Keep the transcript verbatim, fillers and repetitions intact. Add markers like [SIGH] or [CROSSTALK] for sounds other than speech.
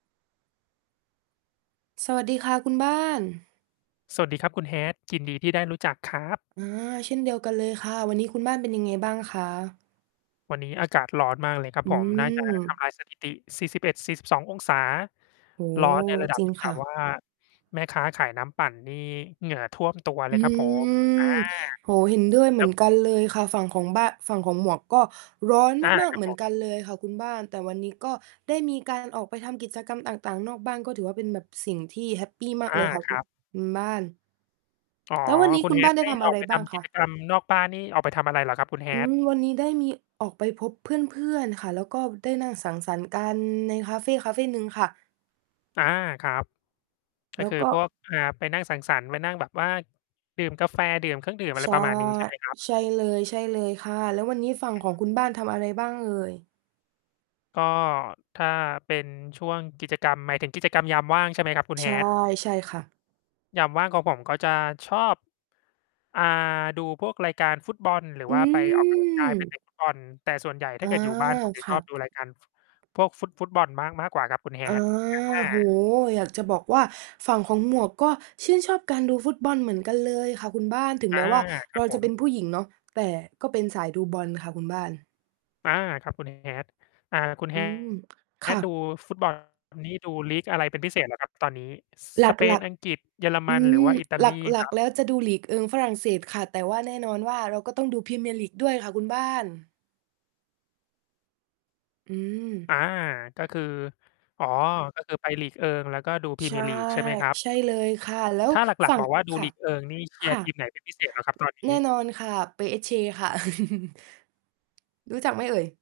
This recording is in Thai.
สวัสดีค่ะคุณบ้าน สวัสดีครับคุณ Hat ยินดีที่ได้รู้จักครับ อา เช่นเดียวกันเลยค่ะ วันนี้คุณบ้านเป็นยังไงบ้างคะ? วันนี้อากาศร้อนมากเลยครับอืผม น่า จะ ทม ำลายสถิติ สี่สิบเอ็ดสี่สิบสององศา โอ้โร้อฮ นในระดัจบริงที่คแบ่บะ ว่า แม่ค้าขายน้ำปั่นนี่เหงื่อท่วมตัวเลอืยครับผม อา ม โอ้โฮ เห็นด้วยเหคมรืัอบ นกันเลยค่ะ ฝั่งของบ้า ฝั่งของหมวกก็ร้อนอา มาก คๆ รัเบหมืผอนม กันเลยค่ะคุณบ้าน แต่วันนี้ก็ได้มี การออกไปทำกิจกรรมต่าง ๆ นอกบ้าน ก็ถือว่า เป็นแบบสิ่งที่แฮปปีมากอเลา ยค่ะ คคุ รับ คุณบ้าน อ๋อ แล้ววันนี้คุคณ ุณบ้Hat านไไดด้้ทำออะอไก รไปบท้างำคกิะ? จกรรมนอกบ้านนี่ ออกไปทำอะไรเหรอครับคุณ อืHat? ม วันนี้ได้มีออกไปพบเพื่อน ๆ ค่ะ แล้วก็ได้นั่งสังสรรค์กันในคาเฟคาเฟหนึ่งค่ะ อา ครับ ก็แล้ควือก็ พวก อ่า ไปนั่งสังสรรค์ ไปนั่งแบบว่า ดื่มกาแฟดื่มเครื่องดื่ม อะไใรช่ ประมาณนี้ใช่ไหมครับ? ใช่เลย ใช่เลยค่ะ แล้ววันนี้ฝั่งอของคุณบ้านทืม ำอะไรบ้างเอ่ย? ก็ ถ้าเป็นช่วงกิจกรรม หมายถึงกิจกรรมยามว่าง ใช่ไหมครับคุณ ใช่ Hat ใช่ค่ะ ยามว่างของผม ก็จะชอบ อ่า ดูพวกรายการฟุตบอล หรืออืว่าไปออก กำลังกาย ไปม เตะฟุตบอล แต่ส่วนใหญ่อถ๋้าอ เกิดอยู่ บ้านผมจะคช่อบดูะ รายการ ฟ พวกฟุต ฟุตบอลมาก มากกว่าครับคุณ อา Hat อโอ้โฮ า อยากจะบอกว่าฝั่งของหมวกก็ชื่นชอบการดูฟุตบอลเหมือนกันเลยค่ะคุณบ้าน ถึงอแมา ้ว่าครเรับาผจะเป็ม นผู้หญิงเนาะ แต่ก็เป็นสายดูบอลค่ะคุณบ้าน อา ครับคุณ H Hat อ่า คุณ อืHa ม ค่Hat ดูะ ฟุต บอล นี่ดู league อะไรเป็นพิเศษเหรอครับตอนนี้? ส หสเปลน ัก อังกฤษ เยอรๆ อมืัน หรืม อว่าอิตาหลีลคัรก ับ? ๆ แล้วจะดู League 1 ฝรั่งเศสค่ะ แต่ว่าแน่นอนว่า เราก็ต้องดู Premier League ด้วยค่ะคุณบ้าน อืม อา ก็คือ อ๋อ ก็คือไป League 1 แล้วก็ดู ใช่ Premier League ใช่ไหมครับ? ใช่เลยค่ะ แล้วถ้าหลฝััก ่ๆ ง บอกว่าดคู ่ะ League 1 นี่ เชคียร่์ทีะ มไหนเป็น พิเศษ เหรอครับตอนนแีน่น้? อนค่ะ Paris Saint-Germain ค่ะ [CHUCKLES] รู้จักไหมเอ่ย?